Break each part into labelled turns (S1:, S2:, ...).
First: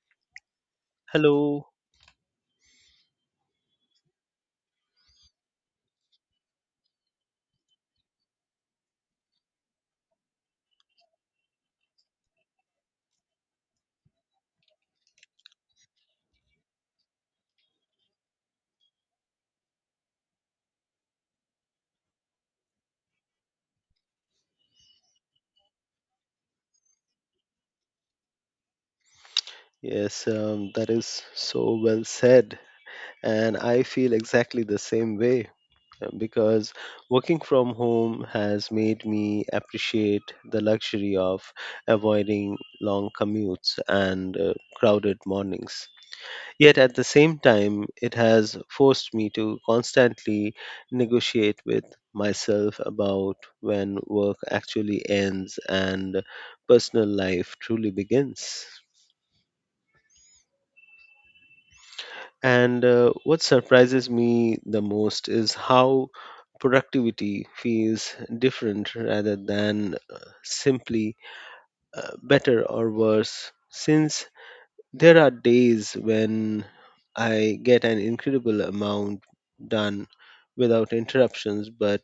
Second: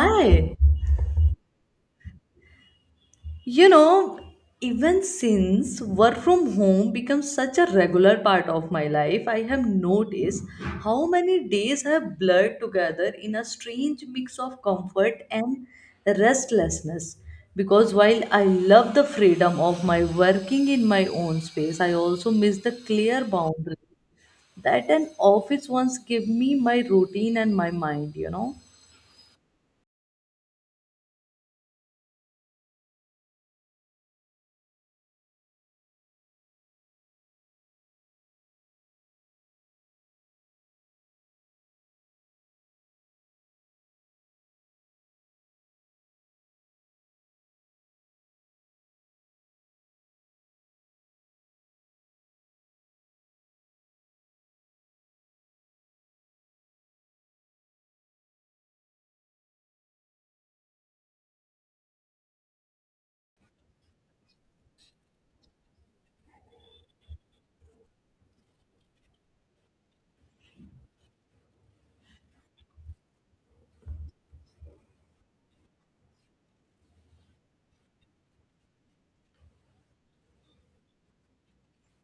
S1: Hi.
S2: Hello.
S1: You know, Even since work from home becomes such a regular part of my life, I have noticed how many days have blurred together in a strange mix of comfort and restlessness. Because while I love the freedom of my working in my own space, I also miss the clear boundary that an office once gave me my routine and my mind.
S2: Yes, that is so well said. And I feel exactly the same way because working from home has made me appreciate the luxury of avoiding long commutes and crowded mornings. Yet at the same time, it has forced me to constantly negotiate with myself about when work actually ends and personal life truly begins. And what surprises me the most is how productivity feels different rather than simply better or worse. Since there are days when I get an incredible amount done without interruptions, but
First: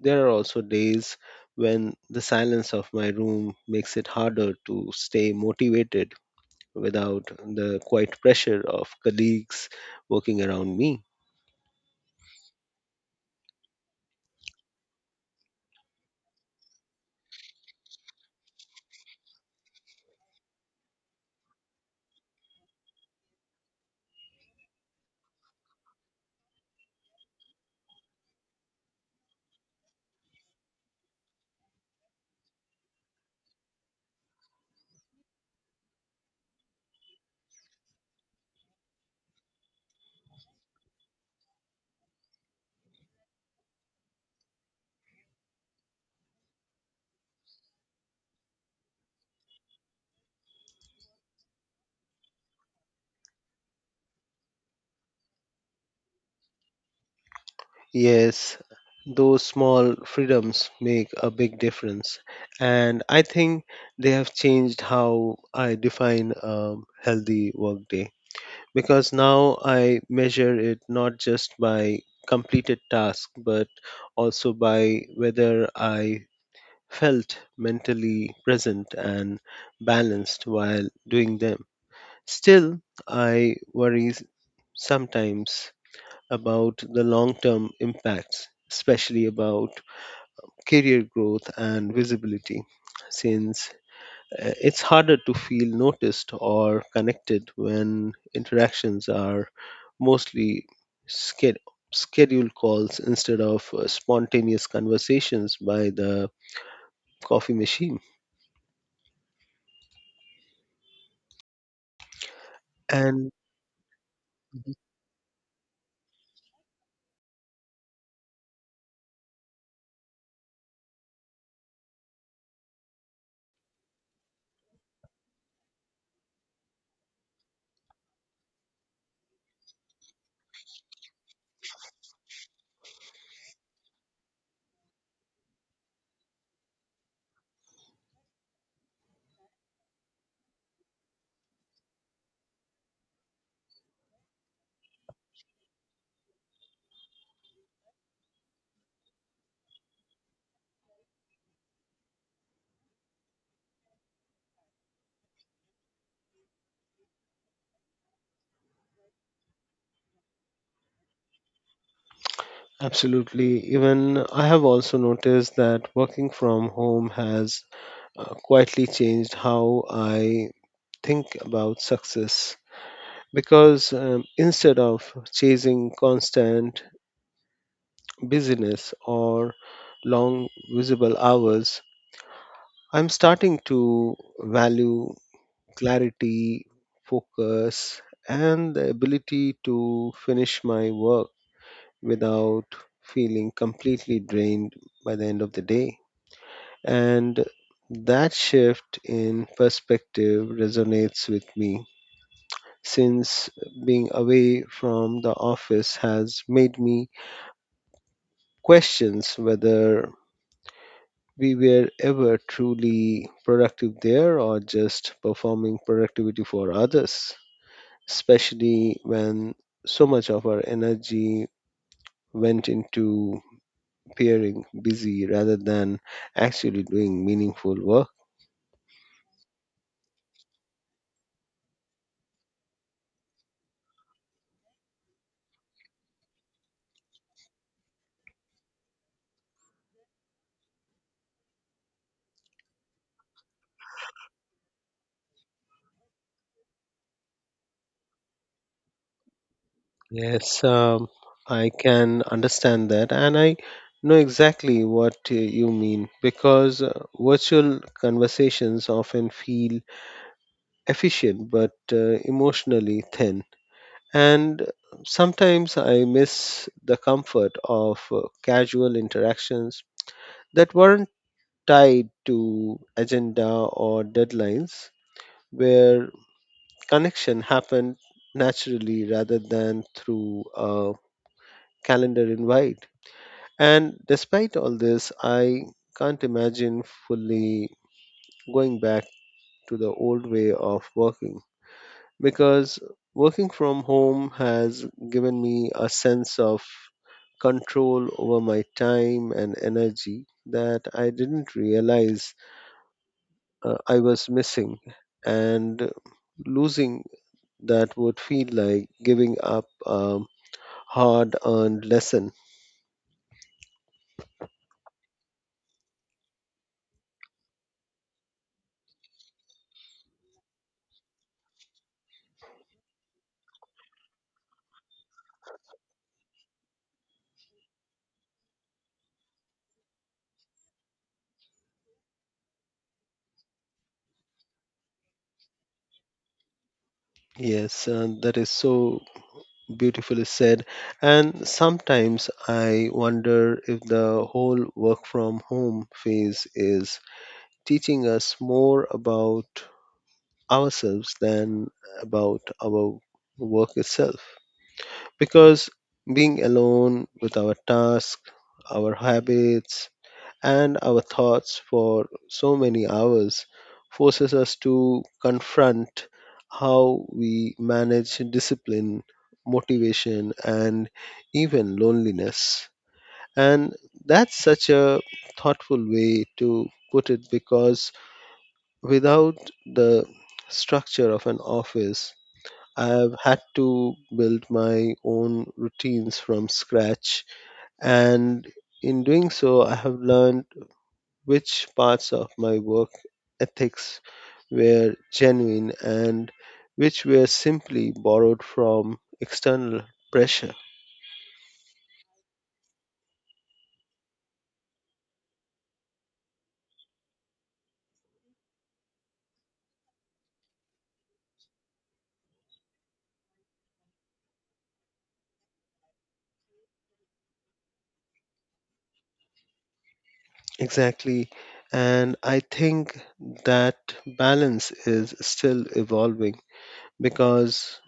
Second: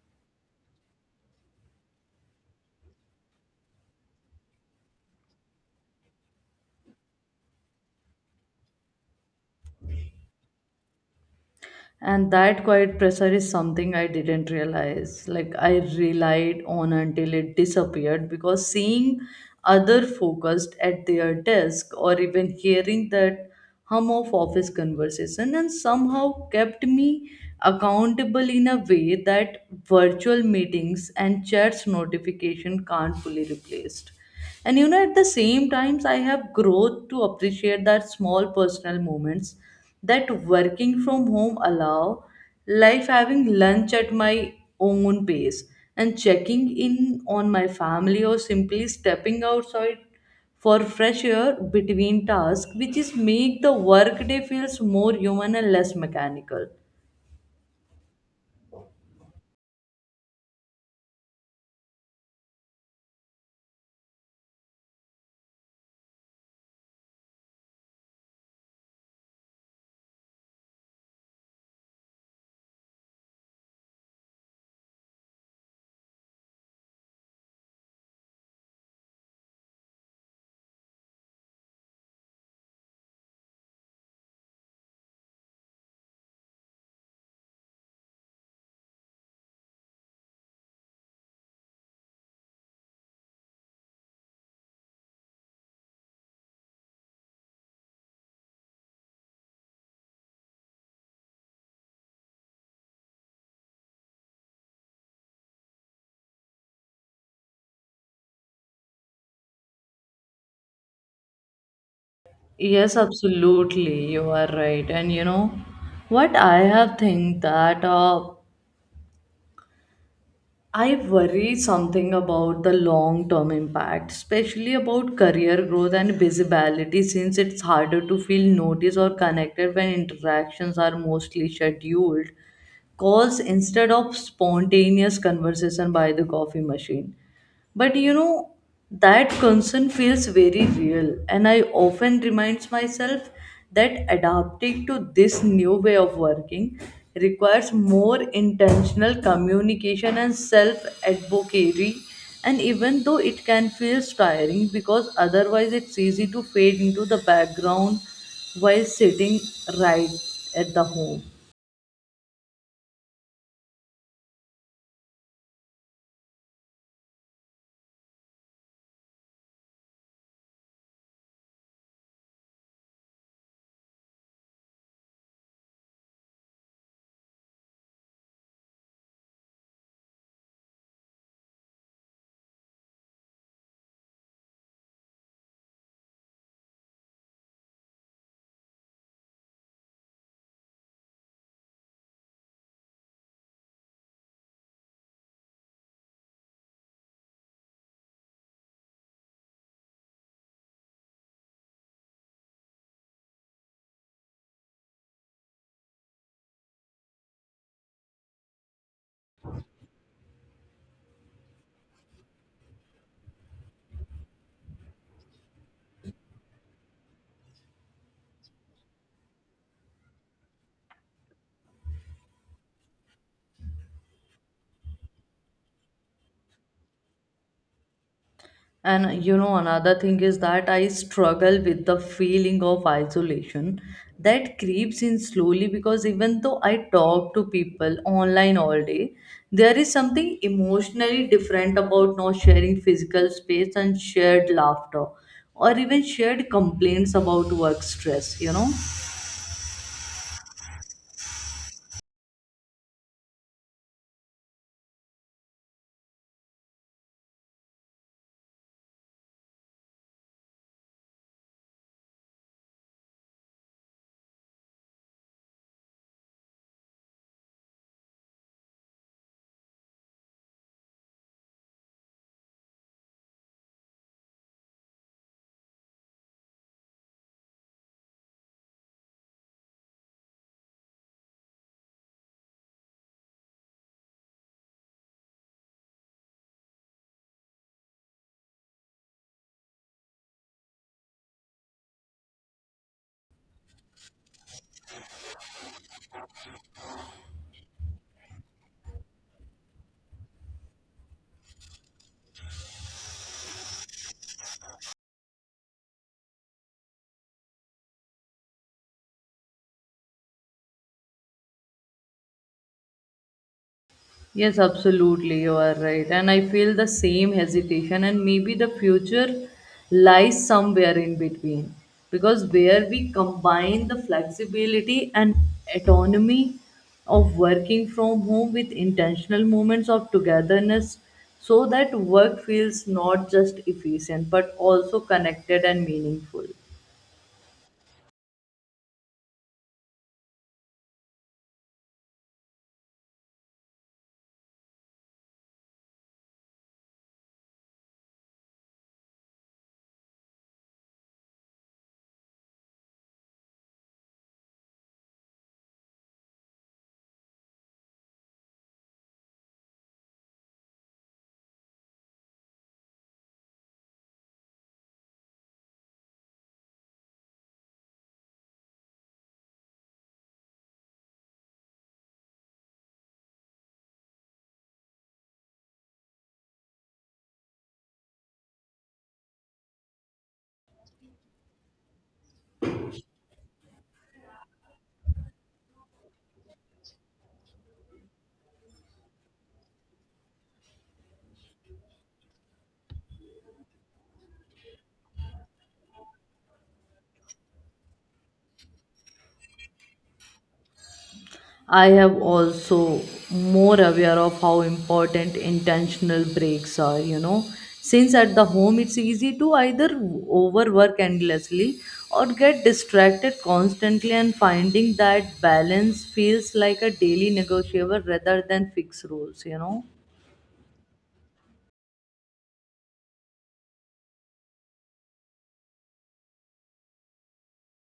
S2: there are also days when the silence of my room makes it harder to stay motivated without the quiet pressure of colleagues working around me.
S1: And that quiet pressure is something I didn't realize like I relied on until it disappeared, because seeing other focused at their desk or even hearing that hum of office conversation and somehow kept me accountable in a way that virtual meetings and chats notification can't fully replace. And at the same times, I have growth to appreciate that small personal moments that working from home allow, like having lunch at my own pace and checking in on my family or simply stepping outside for fresh air between tasks, which is make the workday feels more human and less mechanical.
S2: Yes, those small freedoms make a big difference. And I think they have changed how I define a healthy workday because now I measure it not just by completed tasks but also by whether I felt mentally present and balanced while doing them. Still, I worry sometimes about the long term impacts, especially about career growth and visibility, since it's harder to feel noticed or connected when interactions are mostly sched- scheduled calls instead of spontaneous conversations by the coffee machine.
S1: Yes,
S2: And
S1: absolutely. You are right. And you know what I have think that I worry something about the long term impact, especially about career growth and visibility, since it's harder to feel noticed or connected when interactions are mostly scheduled calls instead of spontaneous conversation by the coffee machine. But that concern feels very real, and I often remind myself that adapting to this new way of working requires more intentional communication and self advocacy. And even though it can feel tiring, because otherwise it's easy to fade into the background while sitting right at the home.
S2: Absolutely. Even I have also noticed that working from home has quietly changed how I think about success because instead of chasing constant busyness or long visible hours, I'm starting to value clarity, focus, and the ability to finish my work without feeling completely drained by the end of the day. And that shift in perspective resonates with me since being away from the office has made me question whether we were ever truly productive there or just performing productivity for others, especially when so much of our energy went into appearing busy rather than actually doing meaningful work.
S1: And another thing is that I struggle with the feeling of isolation that creeps in slowly, because even though I talk to people online all day, there is something emotionally different about not sharing physical space and shared laughter or even shared complaints about work stress.
S2: Yes, I can understand that, and I know exactly what you mean because virtual conversations often feel efficient but emotionally thin. And sometimes I miss the comfort of casual interactions that weren't tied to agenda or deadlines, where connection happened naturally rather than through a calendar invite. And despite all this, I can't imagine fully going back to the old way of working because working from home has given me a sense of control over my time and energy that I didn't realize I was missing. And losing that would feel like giving up a hard earned lesson.
S1: Yes, absolutely, you are right. And I feel the same hesitation, and maybe the future lies somewhere in between. Because where we combine the flexibility and autonomy of working from home with intentional moments of togetherness, so that work feels not just efficient but also connected and meaningful.
S2: Yes, and that is so beautifully said. And sometimes I wonder if the whole work from home phase is teaching us more about ourselves than about our work itself. Because being alone with our tasks, our habits, and our thoughts for so many hours forces us to confront how we manage discipline, motivation, and even loneliness. And that's such a thoughtful way to put it because without the structure of an office, I've had to build my own routines from scratch. And in doing so, I have learned which parts of my work ethics were genuine and which were simply borrowed from external pressure.
S1: I have also more aware of how important intentional breaks are. Since at the home it's easy to either overwork endlessly or get distracted constantly, and finding that balance feels like a daily negotiable rather than fixed rules.
S2: Exactly. And I think that balance is still evolving because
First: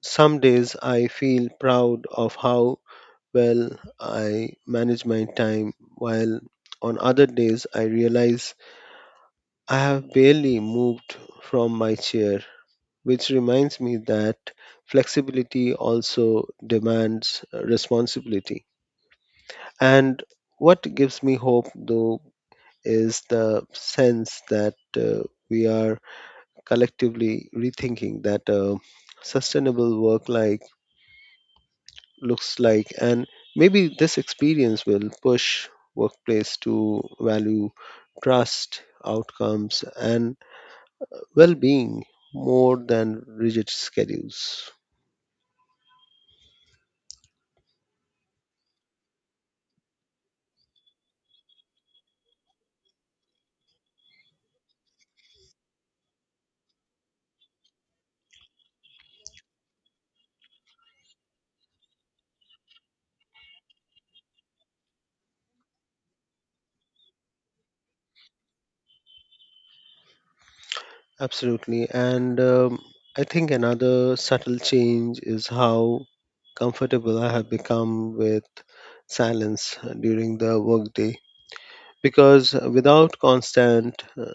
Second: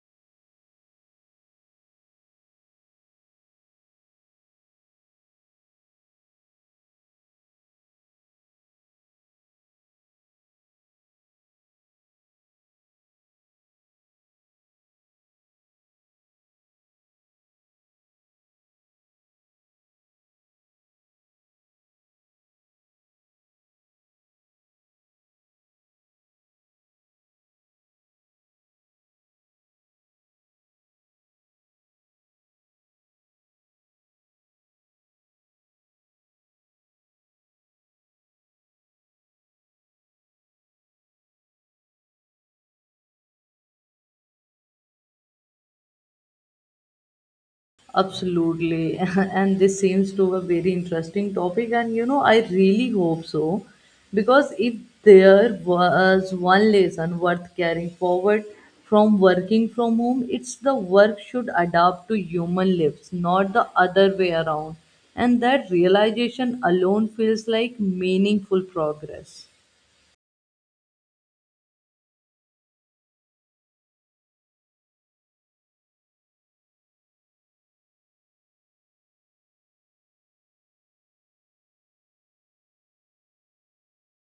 S2: some days I feel proud of how well I manage my time, while on other days I realize I have barely moved from my chair, which reminds me that flexibility also demands responsibility. And what gives me hope, though, is the sense that we are collectively rethinking that sustainable work like looks like and maybe this experience will push workplace to value trust outcomes and well-being more than rigid schedules.
S1: Absolutely. And this seems to a very interesting topic. And I really hope so. Because if there was one lesson worth carrying forward from working from home, it's the work should adapt to human lives, not the other way around. And that realization alone feels like meaningful progress.
S2: Absolutely. And I think another subtle change is how comfortable I have become with silence during the workday. Because without constant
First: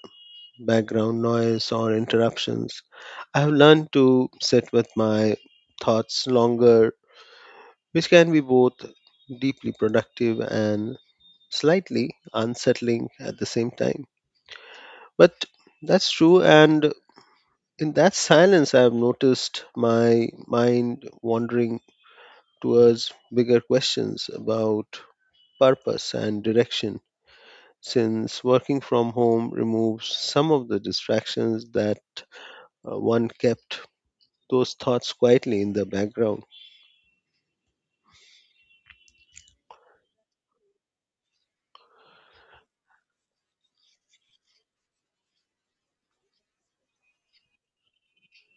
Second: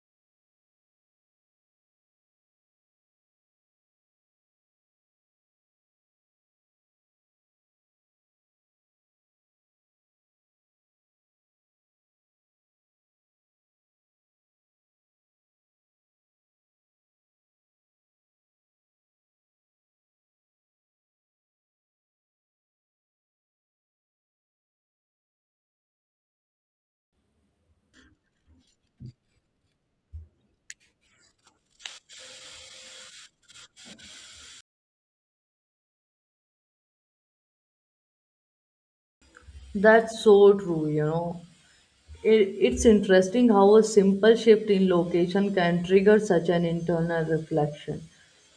S2: background noise or interruptions, I have learned to sit with my thoughts longer, which can be both deeply productive and slightly unsettling at the same time. But that's true and in that silence, I have noticed my mind wandering towards bigger questions about purpose and direction, since working from home removes some of the distractions that one kept those thoughts quietly in the background.
S1: That's so true. It's interesting how a simple shift in location can trigger such an internal reflection,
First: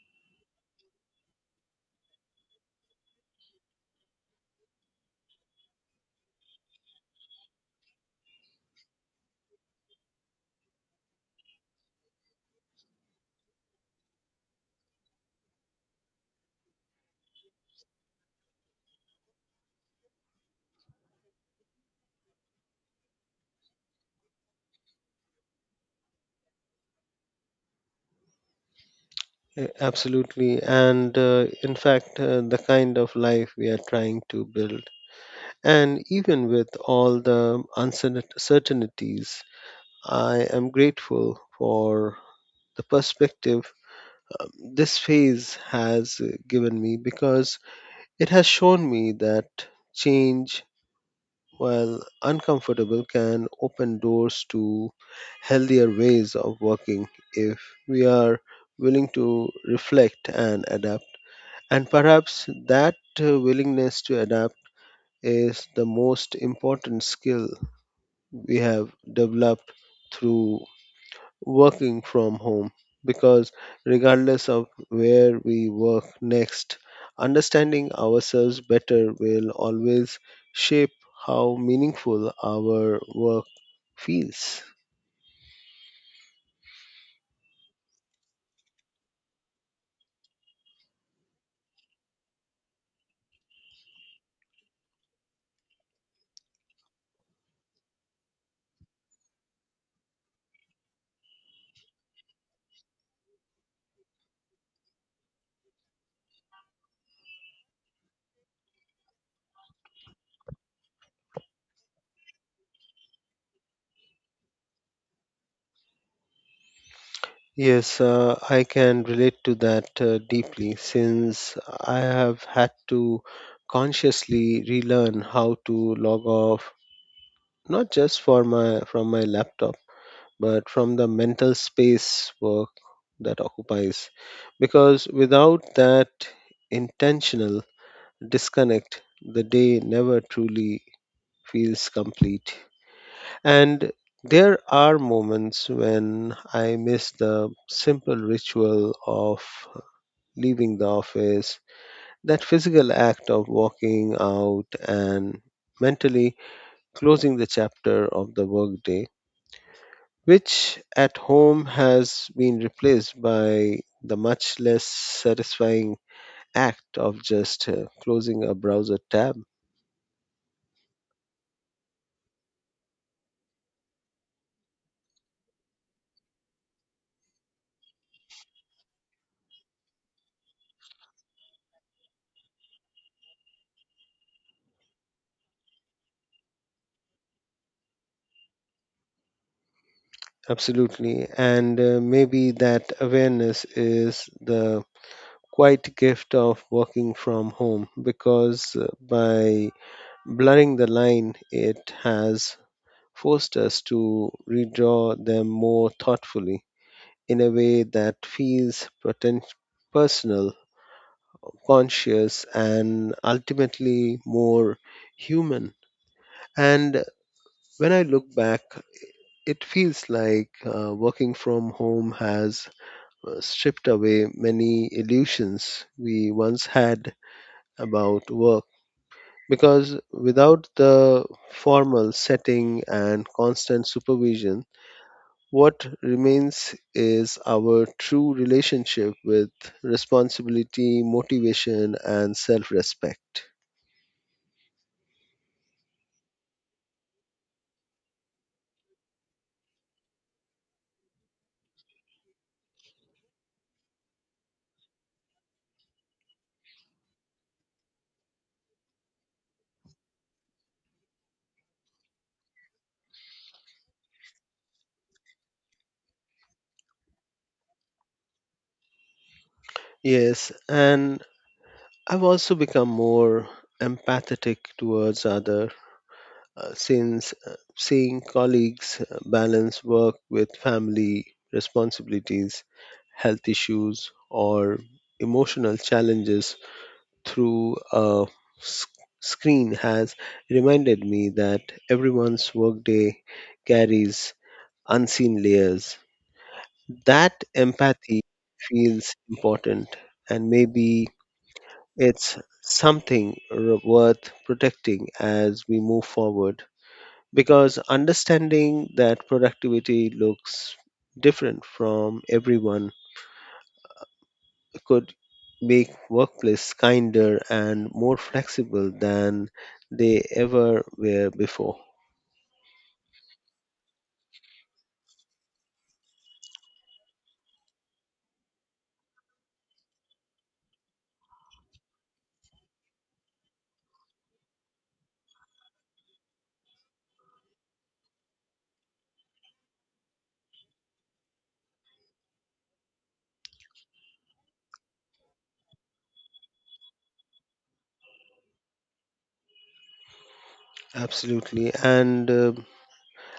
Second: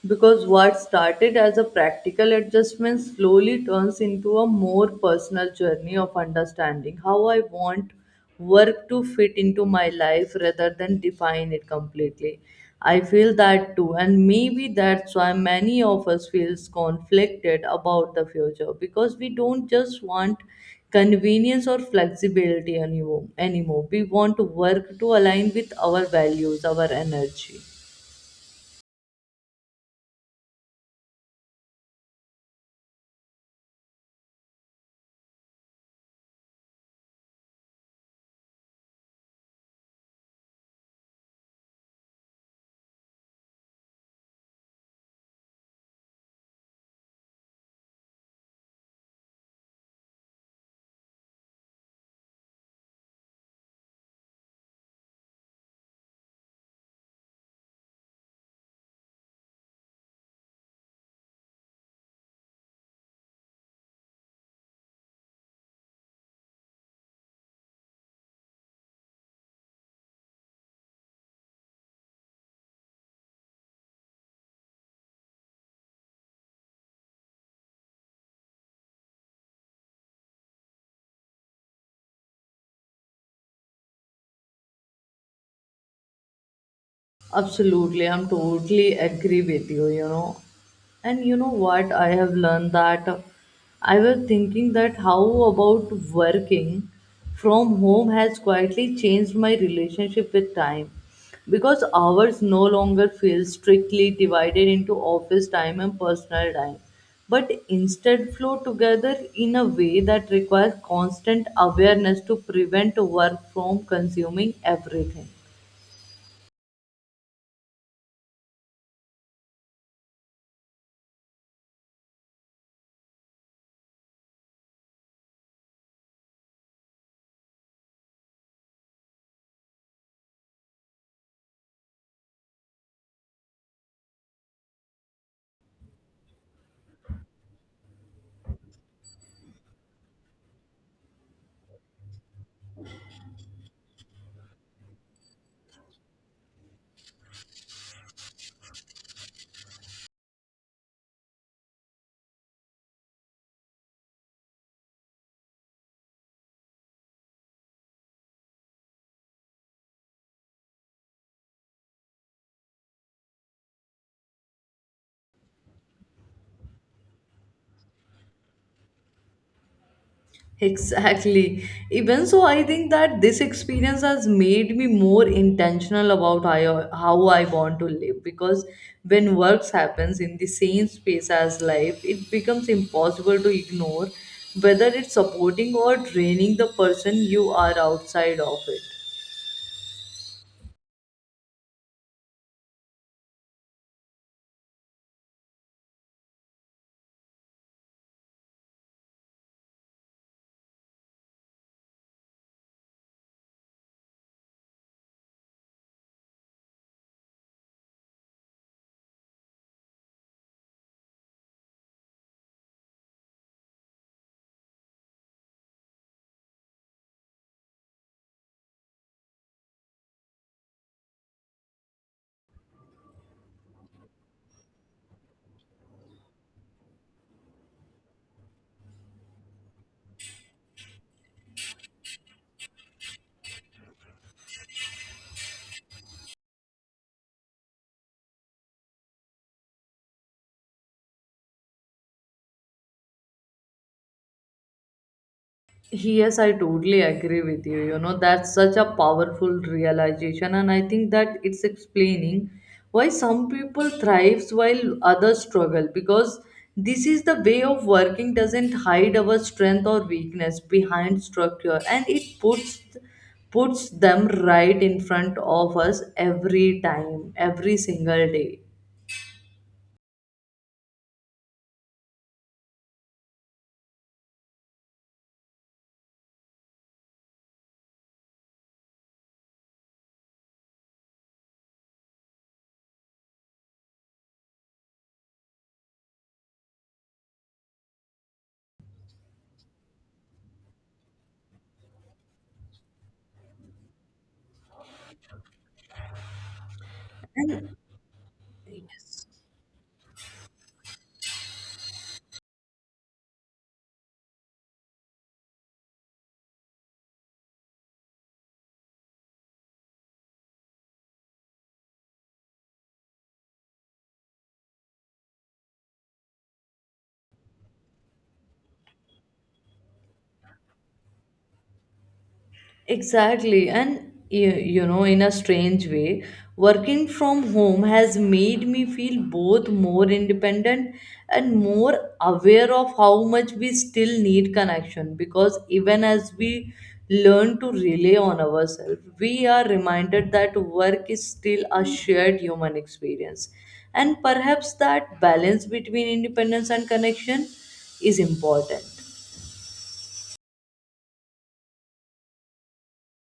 S1: because what started as a practical adjustment slowly turns into a more personal journey of understanding how I want work to fit into my life rather than define it completely. I feel that too, and maybe that's why many of us feels conflicted about the future, because we don't just want convenience or flexibility anymore. We want to work to align with our values, our energy.
S2: Absolutely, and in fact, the kind of life we are trying to build. And even with all the uncertainties, I am grateful for the perspective this phase has given me because it has shown me that change, while uncomfortable, can open doors to healthier ways of working if we are willing to reflect and adapt. And perhaps that willingness to adapt is the most important skill we have developed through working from home because regardless of where we work next, understanding ourselves better will always shape how meaningful our work feels.
S1: Absolutely, I'm totally agree with you, you know. And you know what? I have learned that I was thinking that how about working from home has quietly changed my relationship with time, because hours no longer feel strictly divided into office time and personal time, but instead flow together in a way that requires constant awareness to prevent work from consuming everything.
S2: Yes, I can relate to that deeply since I have had to consciously relearn how to log off not just for my from my laptop but from the mental space work that occupies. Because without that intentional disconnect, the day never truly feels complete. And there are moments when I miss the simple ritual of leaving the office, that physical act of walking out and mentally closing the chapter of the workday which at home has been replaced by the much less satisfying act of just closing a browser tab.
S1: Exactly. Even so, I think that this experience has made me more intentional about how I want to live, because when works happens in the same space as life, it becomes impossible to ignore whether it's supporting or draining the person you are outside of it.
S2: Absolutely. And maybe that awareness is the quiet gift of working from home because by blurring the line, it has forced us to redraw them more thoughtfully in a way that feels personal, conscious, and ultimately more human. And when I look back, it feels like working from home has stripped away many illusions we once had about work. Because without the formal setting and constant supervision, what remains is our true relationship with responsibility, motivation, and self respect.
S1: Yes, I totally agree with you. That's such a powerful realization, and I think that it's explaining why some people thrives while others struggle, because this is the way of working doesn't hide our strength or weakness behind structure, and it puts them right in front of us every time, every single day.
S2: Yes, and I've also become more empathetic towards other since seeing colleagues balance work with family responsibilities, health issues, or emotional challenges through a s- screen has reminded me that everyone's workday carries unseen layers. That empathy feels important and maybe it's something worth protecting as we move forward because understanding that productivity looks different from everyone could make workplace kinder and more flexible than they ever were before.
S1: Exactly. And in a strange way, working from home has made me feel both more independent and more aware of how much we still need connection, because even as we learn to rely on ourselves, we are reminded that work is still a shared human experience. And perhaps that balance between independence and connection is important.
S2: Absolutely. And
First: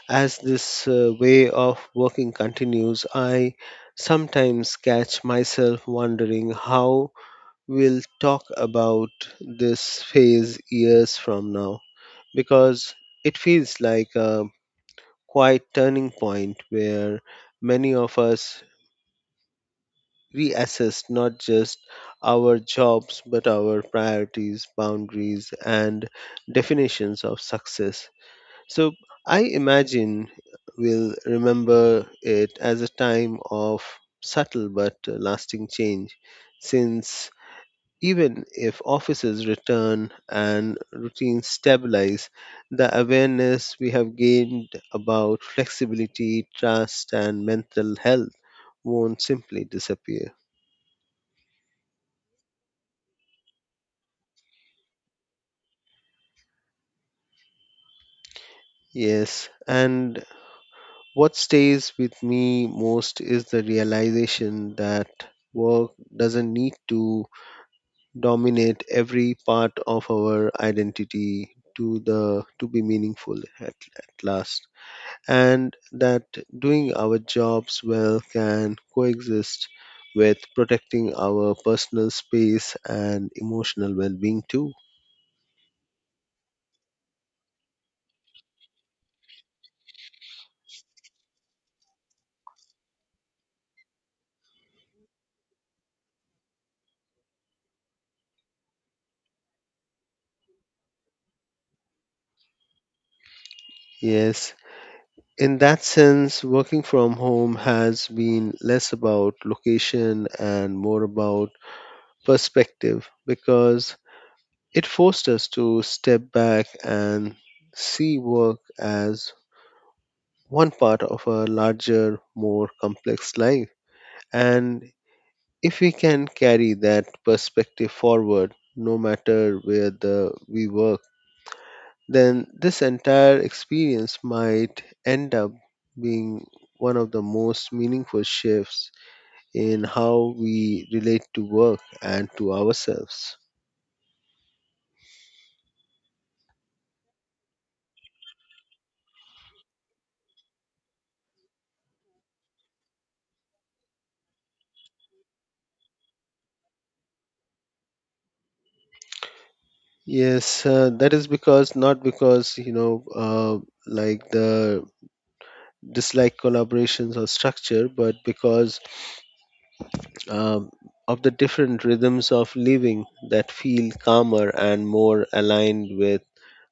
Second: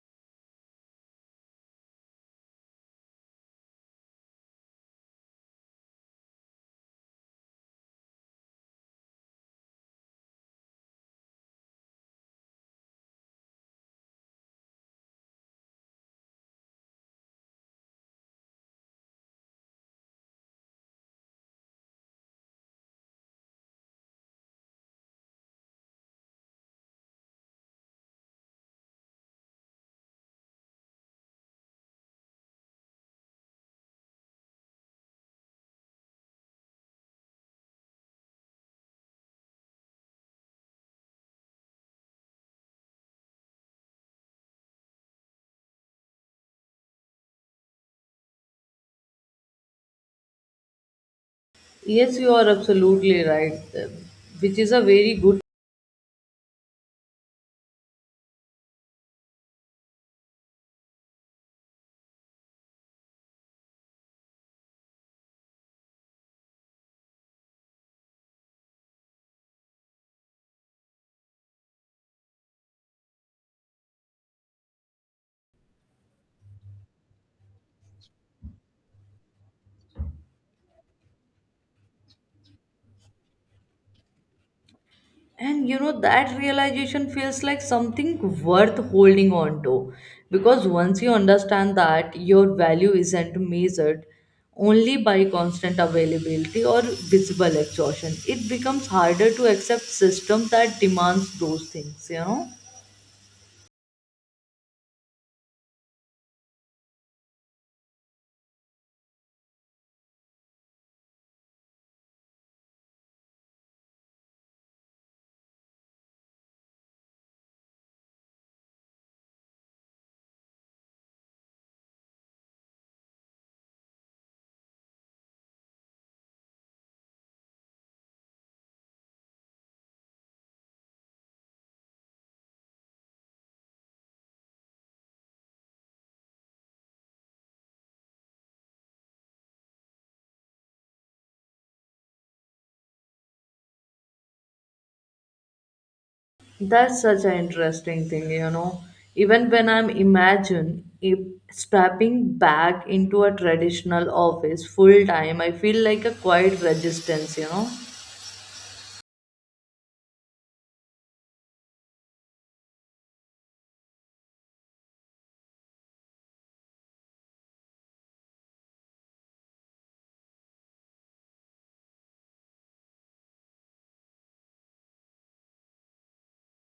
S2: as this way of working continues, I sometimes catch myself wondering how we'll talk about this phase years from now because it feels like a quiet turning point where many of us reassess not just our jobs but our priorities, boundaries, and definitions of success. So I imagine we'll remember it as a time of subtle but lasting change since even if offices return and routines stabilize, the awareness we have gained about flexibility, trust, and mental health won't simply disappear.
S1: Yes, you are absolutely right, which is a very good.
S2: Yes, and what stays with me most is the realization that work doesn't need to dominate every part of our identity to be meaningful at last and that doing our jobs well can coexist with protecting our personal space and emotional well being too.
S1: And that realization feels like something worth holding on to, because once you understand that your value isn't measured only by constant availability or visible exhaustion, it becomes harder to accept systems that demands those things.
S2: Yes, in that sense, working from home has been less about location and more about perspective because it forced us to step back and see work as one part of a larger, more complex life. And if we can carry that perspective forward, no matter where we work, then this entire experience might end up being one of the most meaningful shifts in how we relate to work and to ourselves.
S1: That's such an interesting thing. Even when I'm imagine if stepping back into a traditional office full time, I feel like a quiet resistance.
S2: Yes, that is because not because you know, like the dislike collaborations or structure, but because um, of the different rhythms of living that feel calmer and more aligned with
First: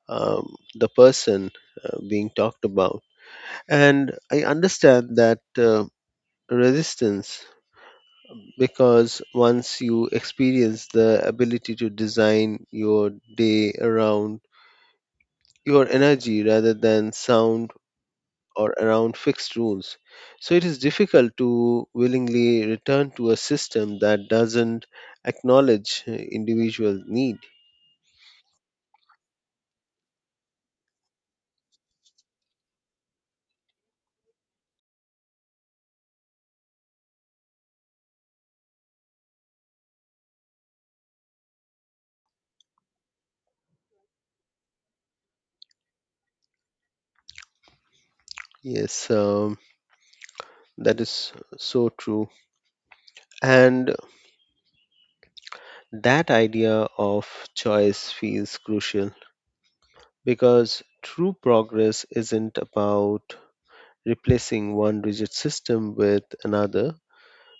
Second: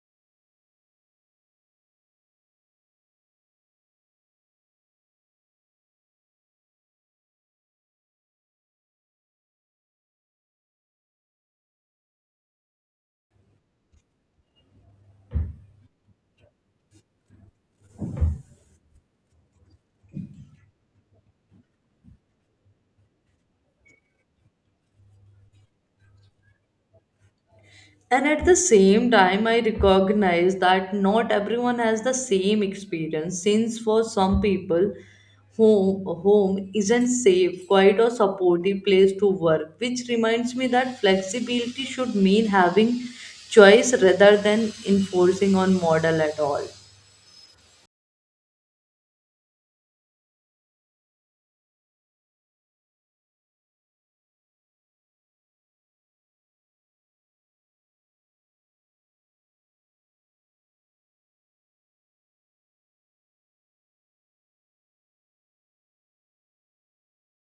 S2: the person being talked about. And I understand that resistance because once you experience the ability to design your day around your energy rather than sound or around fixed rules. So it is difficult to willingly return to a system that doesn't acknowledge individual need.
S1: And at the same time, I recognize that not everyone has the same experience, since for some people, home isn't safe, quiet, or supportive place to work, which reminds me that flexibility should mean having choice rather than enforcing on model at all.
S2: Yes, that is so true. And that idea of choice feels crucial because true progress isn't about replacing one rigid system with another,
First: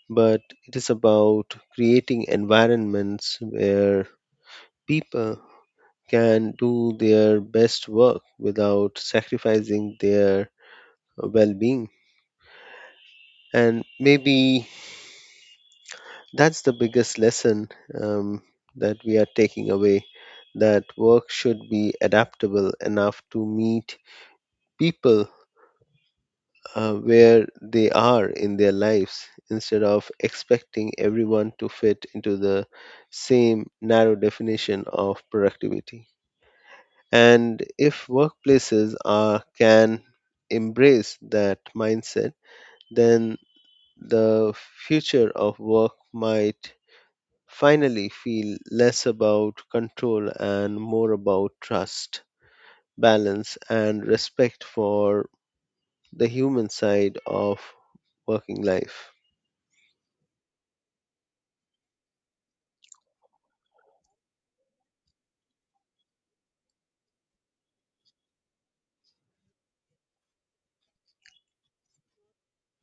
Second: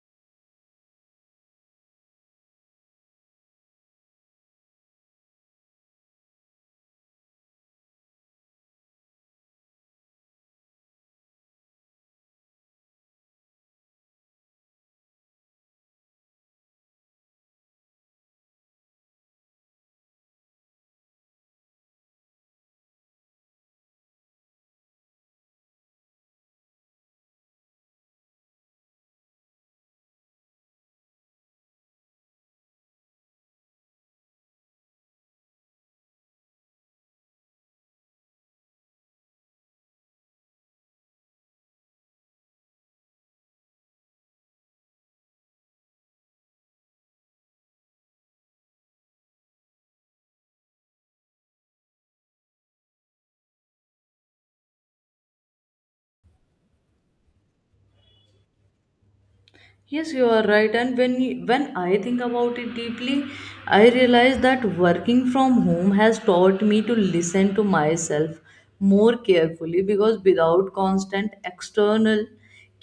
S2: but it is about creating environments where people can do their best work without sacrificing their well being. And maybe that's the biggest lesson um, that we are taking away that work should be adaptable enough to meet people where they are in their lives instead of expecting everyone to fit into the same narrow definition of productivity. And if workplaces can embrace that mindset, then the future of work might finally feel less about control and more about trust, balance, and respect for the human side of working life.
S1: Yes, you are right. And when I think about it deeply, I realize that working from home has taught me to listen to myself more carefully, because without constant external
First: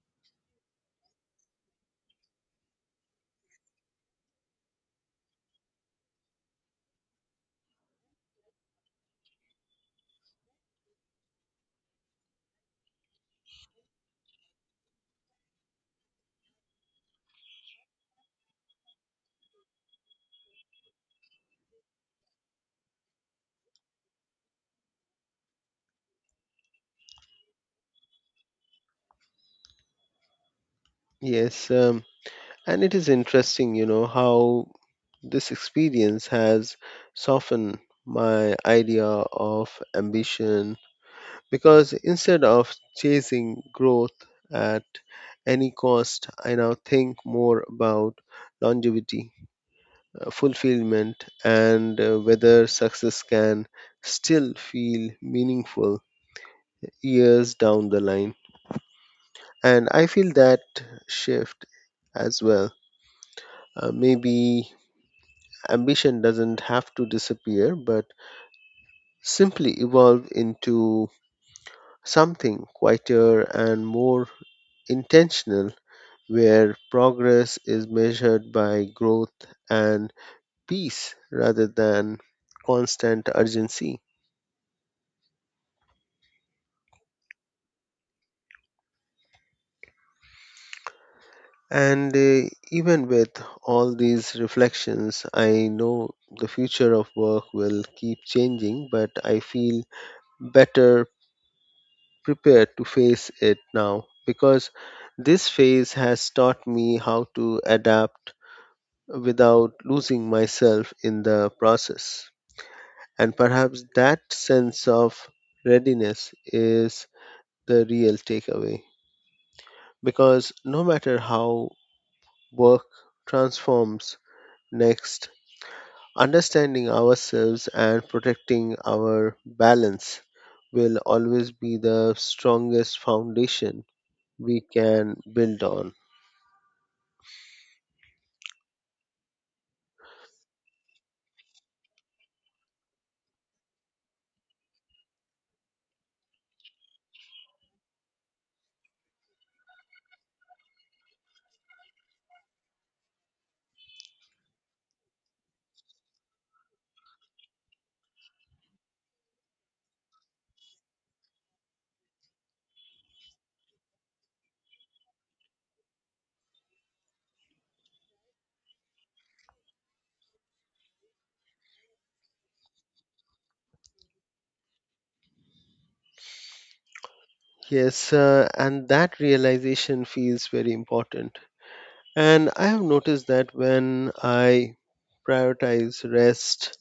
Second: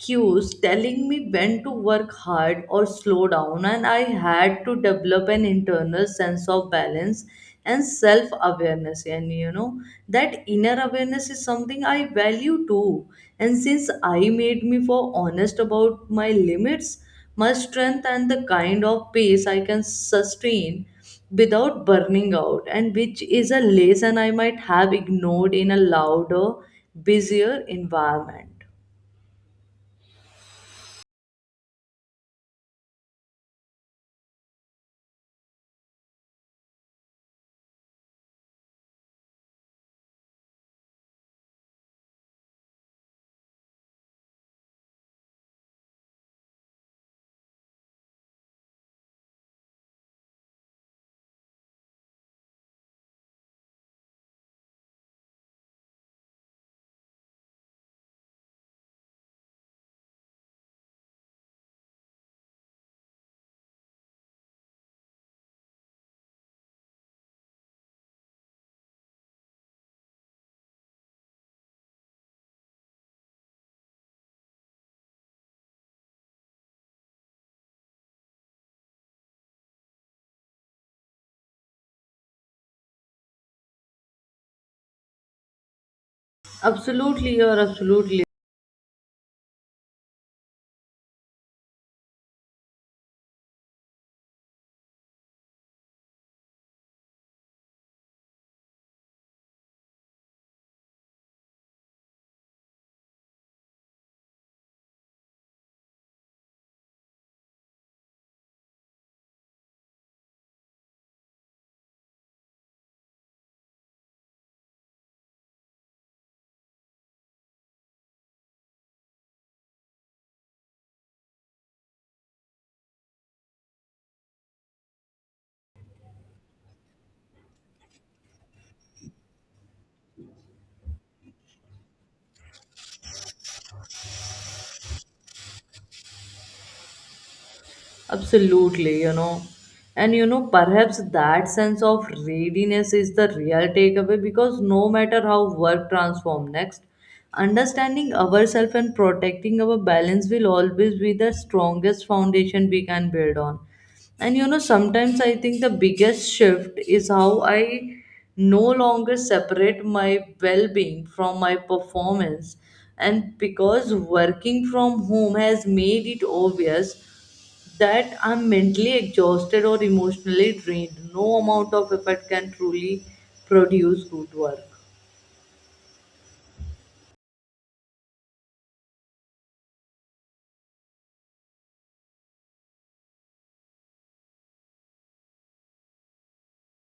S1: cues telling me when to work hard or slow down, and I had to develop an internal sense of balance and self awareness. And that inner awareness is something I value too, and since I made me for honest about my limits, my strength and the kind of pace I can sustain without burning out, and which is a lesson I might have ignored in a louder, busier environment.
S2: Yes, and it is interesting, you know, how this experience has softened my idea of ambition because instead of chasing growth at any cost, I now think more about longevity, fulfillment, and whether success can still feel meaningful years down the line. And I feel that shift as well. Maybe ambition doesn't have to disappear, but simply evolve into something quieter and more intentional where progress is measured by growth and peace rather than constant urgency.
S1: Absolutely, you're absolutely
S2: And even with all these reflections, I know the future of work will keep changing, but I feel better prepared to face it now because this phase has taught me how to adapt without losing myself in the process. And perhaps that sense of readiness is the real takeaway. Because no matter how work transforms next, understanding ourselves and protecting our balance will always be the strongest foundation we can build on.
S1: Absolutely. And perhaps that sense of readiness is the real takeaway, because no matter how work transforms next, understanding ourselves and protecting our balance will always be the strongest foundation we can build on. And sometimes I think the biggest shift is how I no longer separate my well being from my performance. And because working from home has made it obvious that I'm mentally exhausted or emotionally drained. No amount of effort can truly produce good work.
S2: Yes, and that realization feels very important. And I have noticed that when I prioritize rest,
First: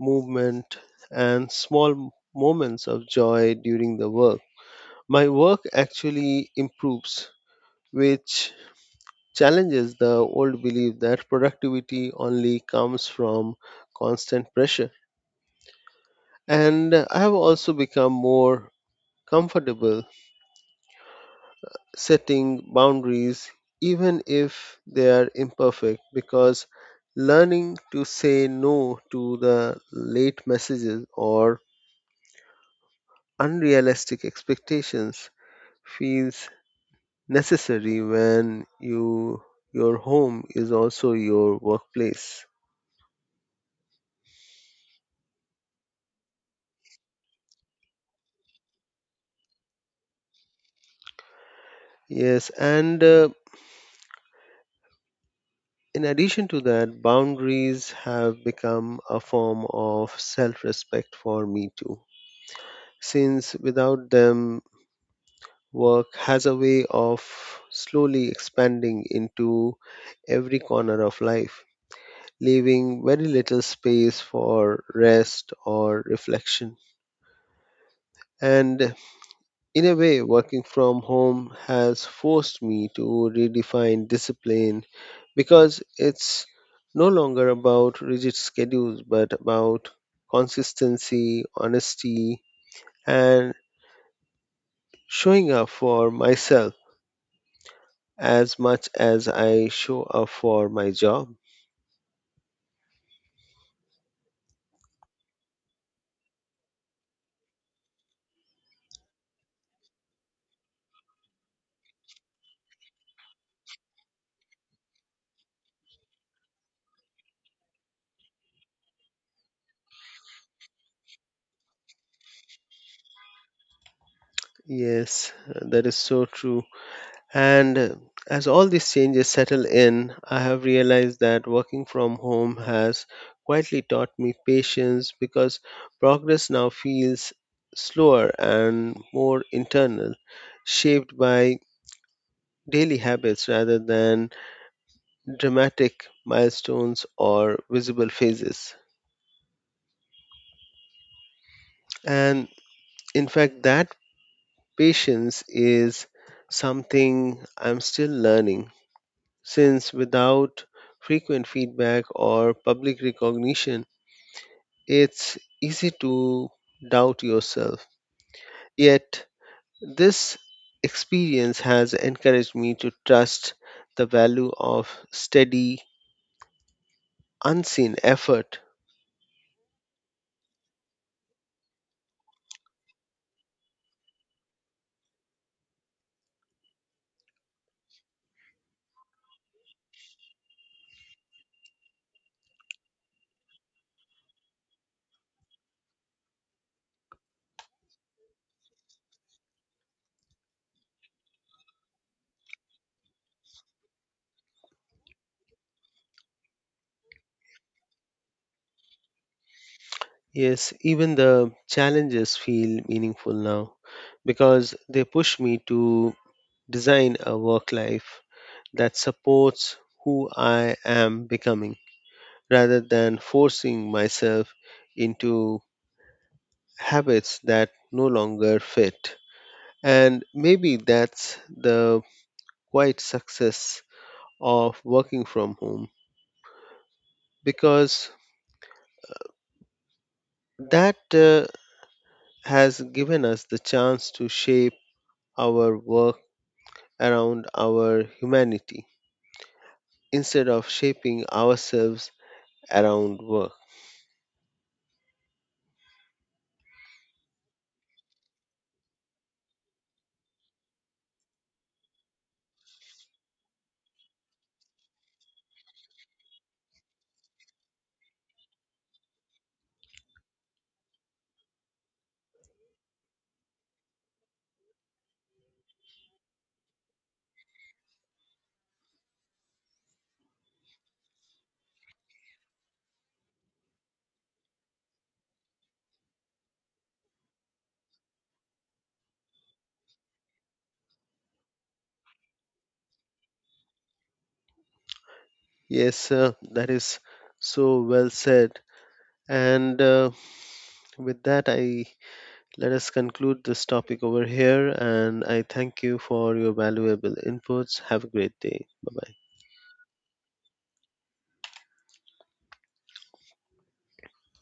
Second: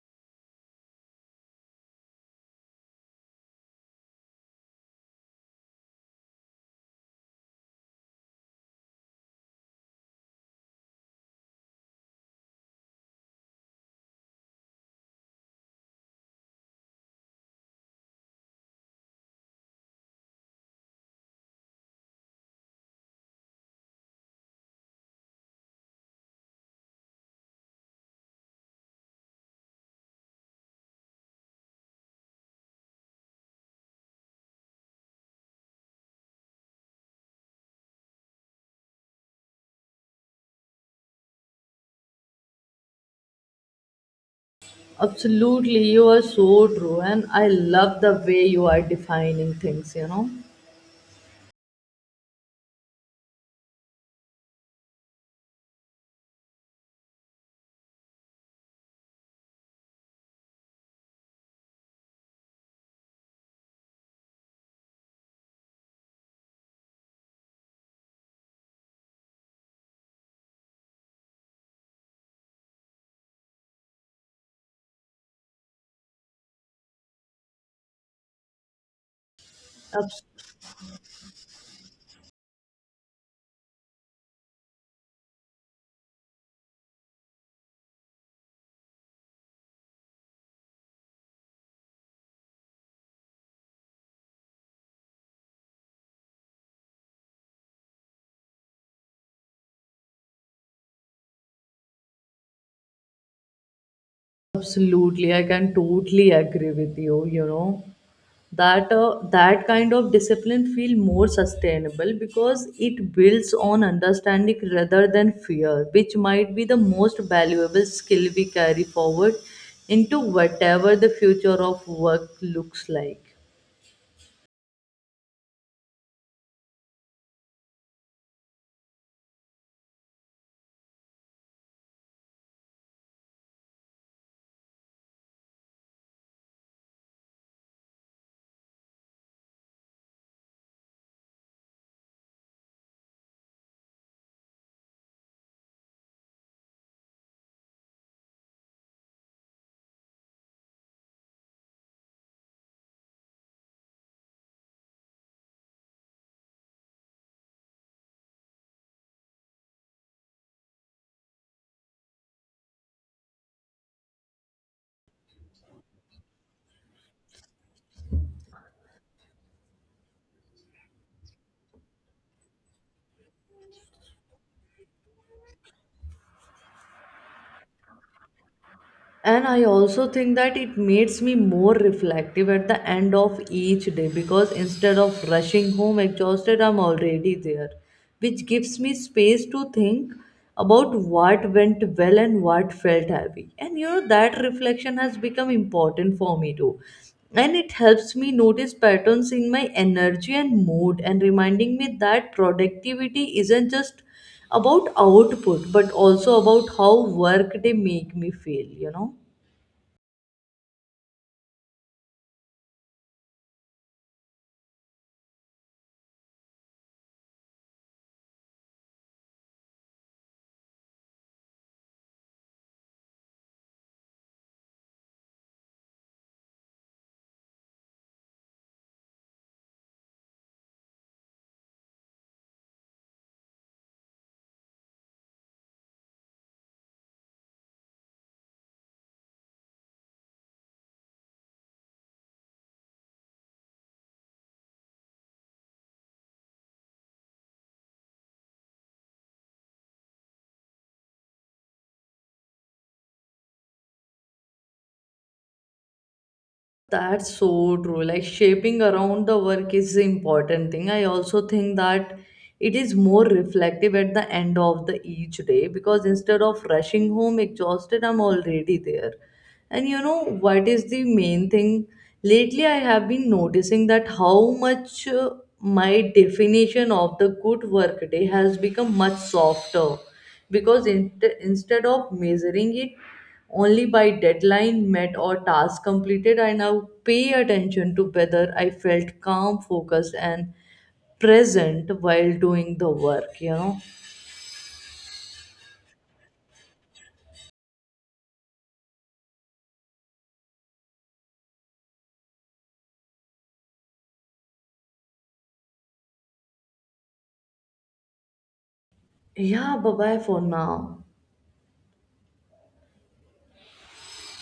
S2: movement, and small moments of joy during the work, my work actually improves, which challenges the old belief that productivity only comes from constant pressure. And I have also become more comfortable setting boundaries, even if they are imperfect, because learning to say no to the late messages or unrealistic expectations feels necessary when you your home is also your workplace.
S1: Absolutely, you are so true, and I love the way you are defining things.
S2: Yes, and in addition to that, boundaries have become a form of self-respect for me too. Since without them, work has a way of slowly expanding into every corner of life, leaving very little space for rest or reflection. And in a way,
S1: Abs-
S2: working from home has forced me to redefine discipline because it's no longer about rigid schedules but about consistency, honesty, and showing up for myself as much as I show up for my job.
S1: Absolutely, I can totally agree with you, you know. That kind of discipline feel more sustainable, because it builds on understanding rather than fear, which might be the most valuable skill we carry forward into whatever the future of work looks like.
S2: Yes, that is so true. And as all these changes settle in, I have realized that working from home has quietly taught me patience because progress now feels slower and more internal, shaped by daily habits rather than dramatic milestones or visible phases. And in fact, that patience is something I'm still learning since without frequent feedback or public recognition, it's easy to doubt yourself. Yet, this experience has encouraged me to trust the value of steady, unseen effort.
S1: And I also think that it makes me more reflective at the end of each day, because instead of rushing home exhausted, I'm already there, which gives me space to think about what went well and what felt heavy. And that reflection has become important for me too, and it helps me notice patterns in my energy and mood, and reminding me that productivity isn't just about output but also about how work they make me feel.
S2: Yes, even the challenges feel meaningful now because they push me to design a work life that supports who I am becoming, rather than forcing myself into habits that no longer fit. And maybe that's the quiet success of working from home because that has given us the chance to shape our work around our humanity instead of shaping ourselves around work.
S1: That's so true. Like shaping around the work is the important thing. I also think that it is more reflective at the end of the each day, because instead of rushing home exhausted, I'm already there. And you know what is the main thing? Lately, I have been noticing that how much my definition of the good work day has become much softer, because instead of measuring it only by deadline met or task completed. I now pay attention to whether I felt calm, focused, and present while doing the work.
S2: Yes, sir, that is so well said. And with that, I let us conclude this topic over here, and I thank you for your valuable inputs. Have a great day. Bye bye.
S1: Yeah, bye bye for now.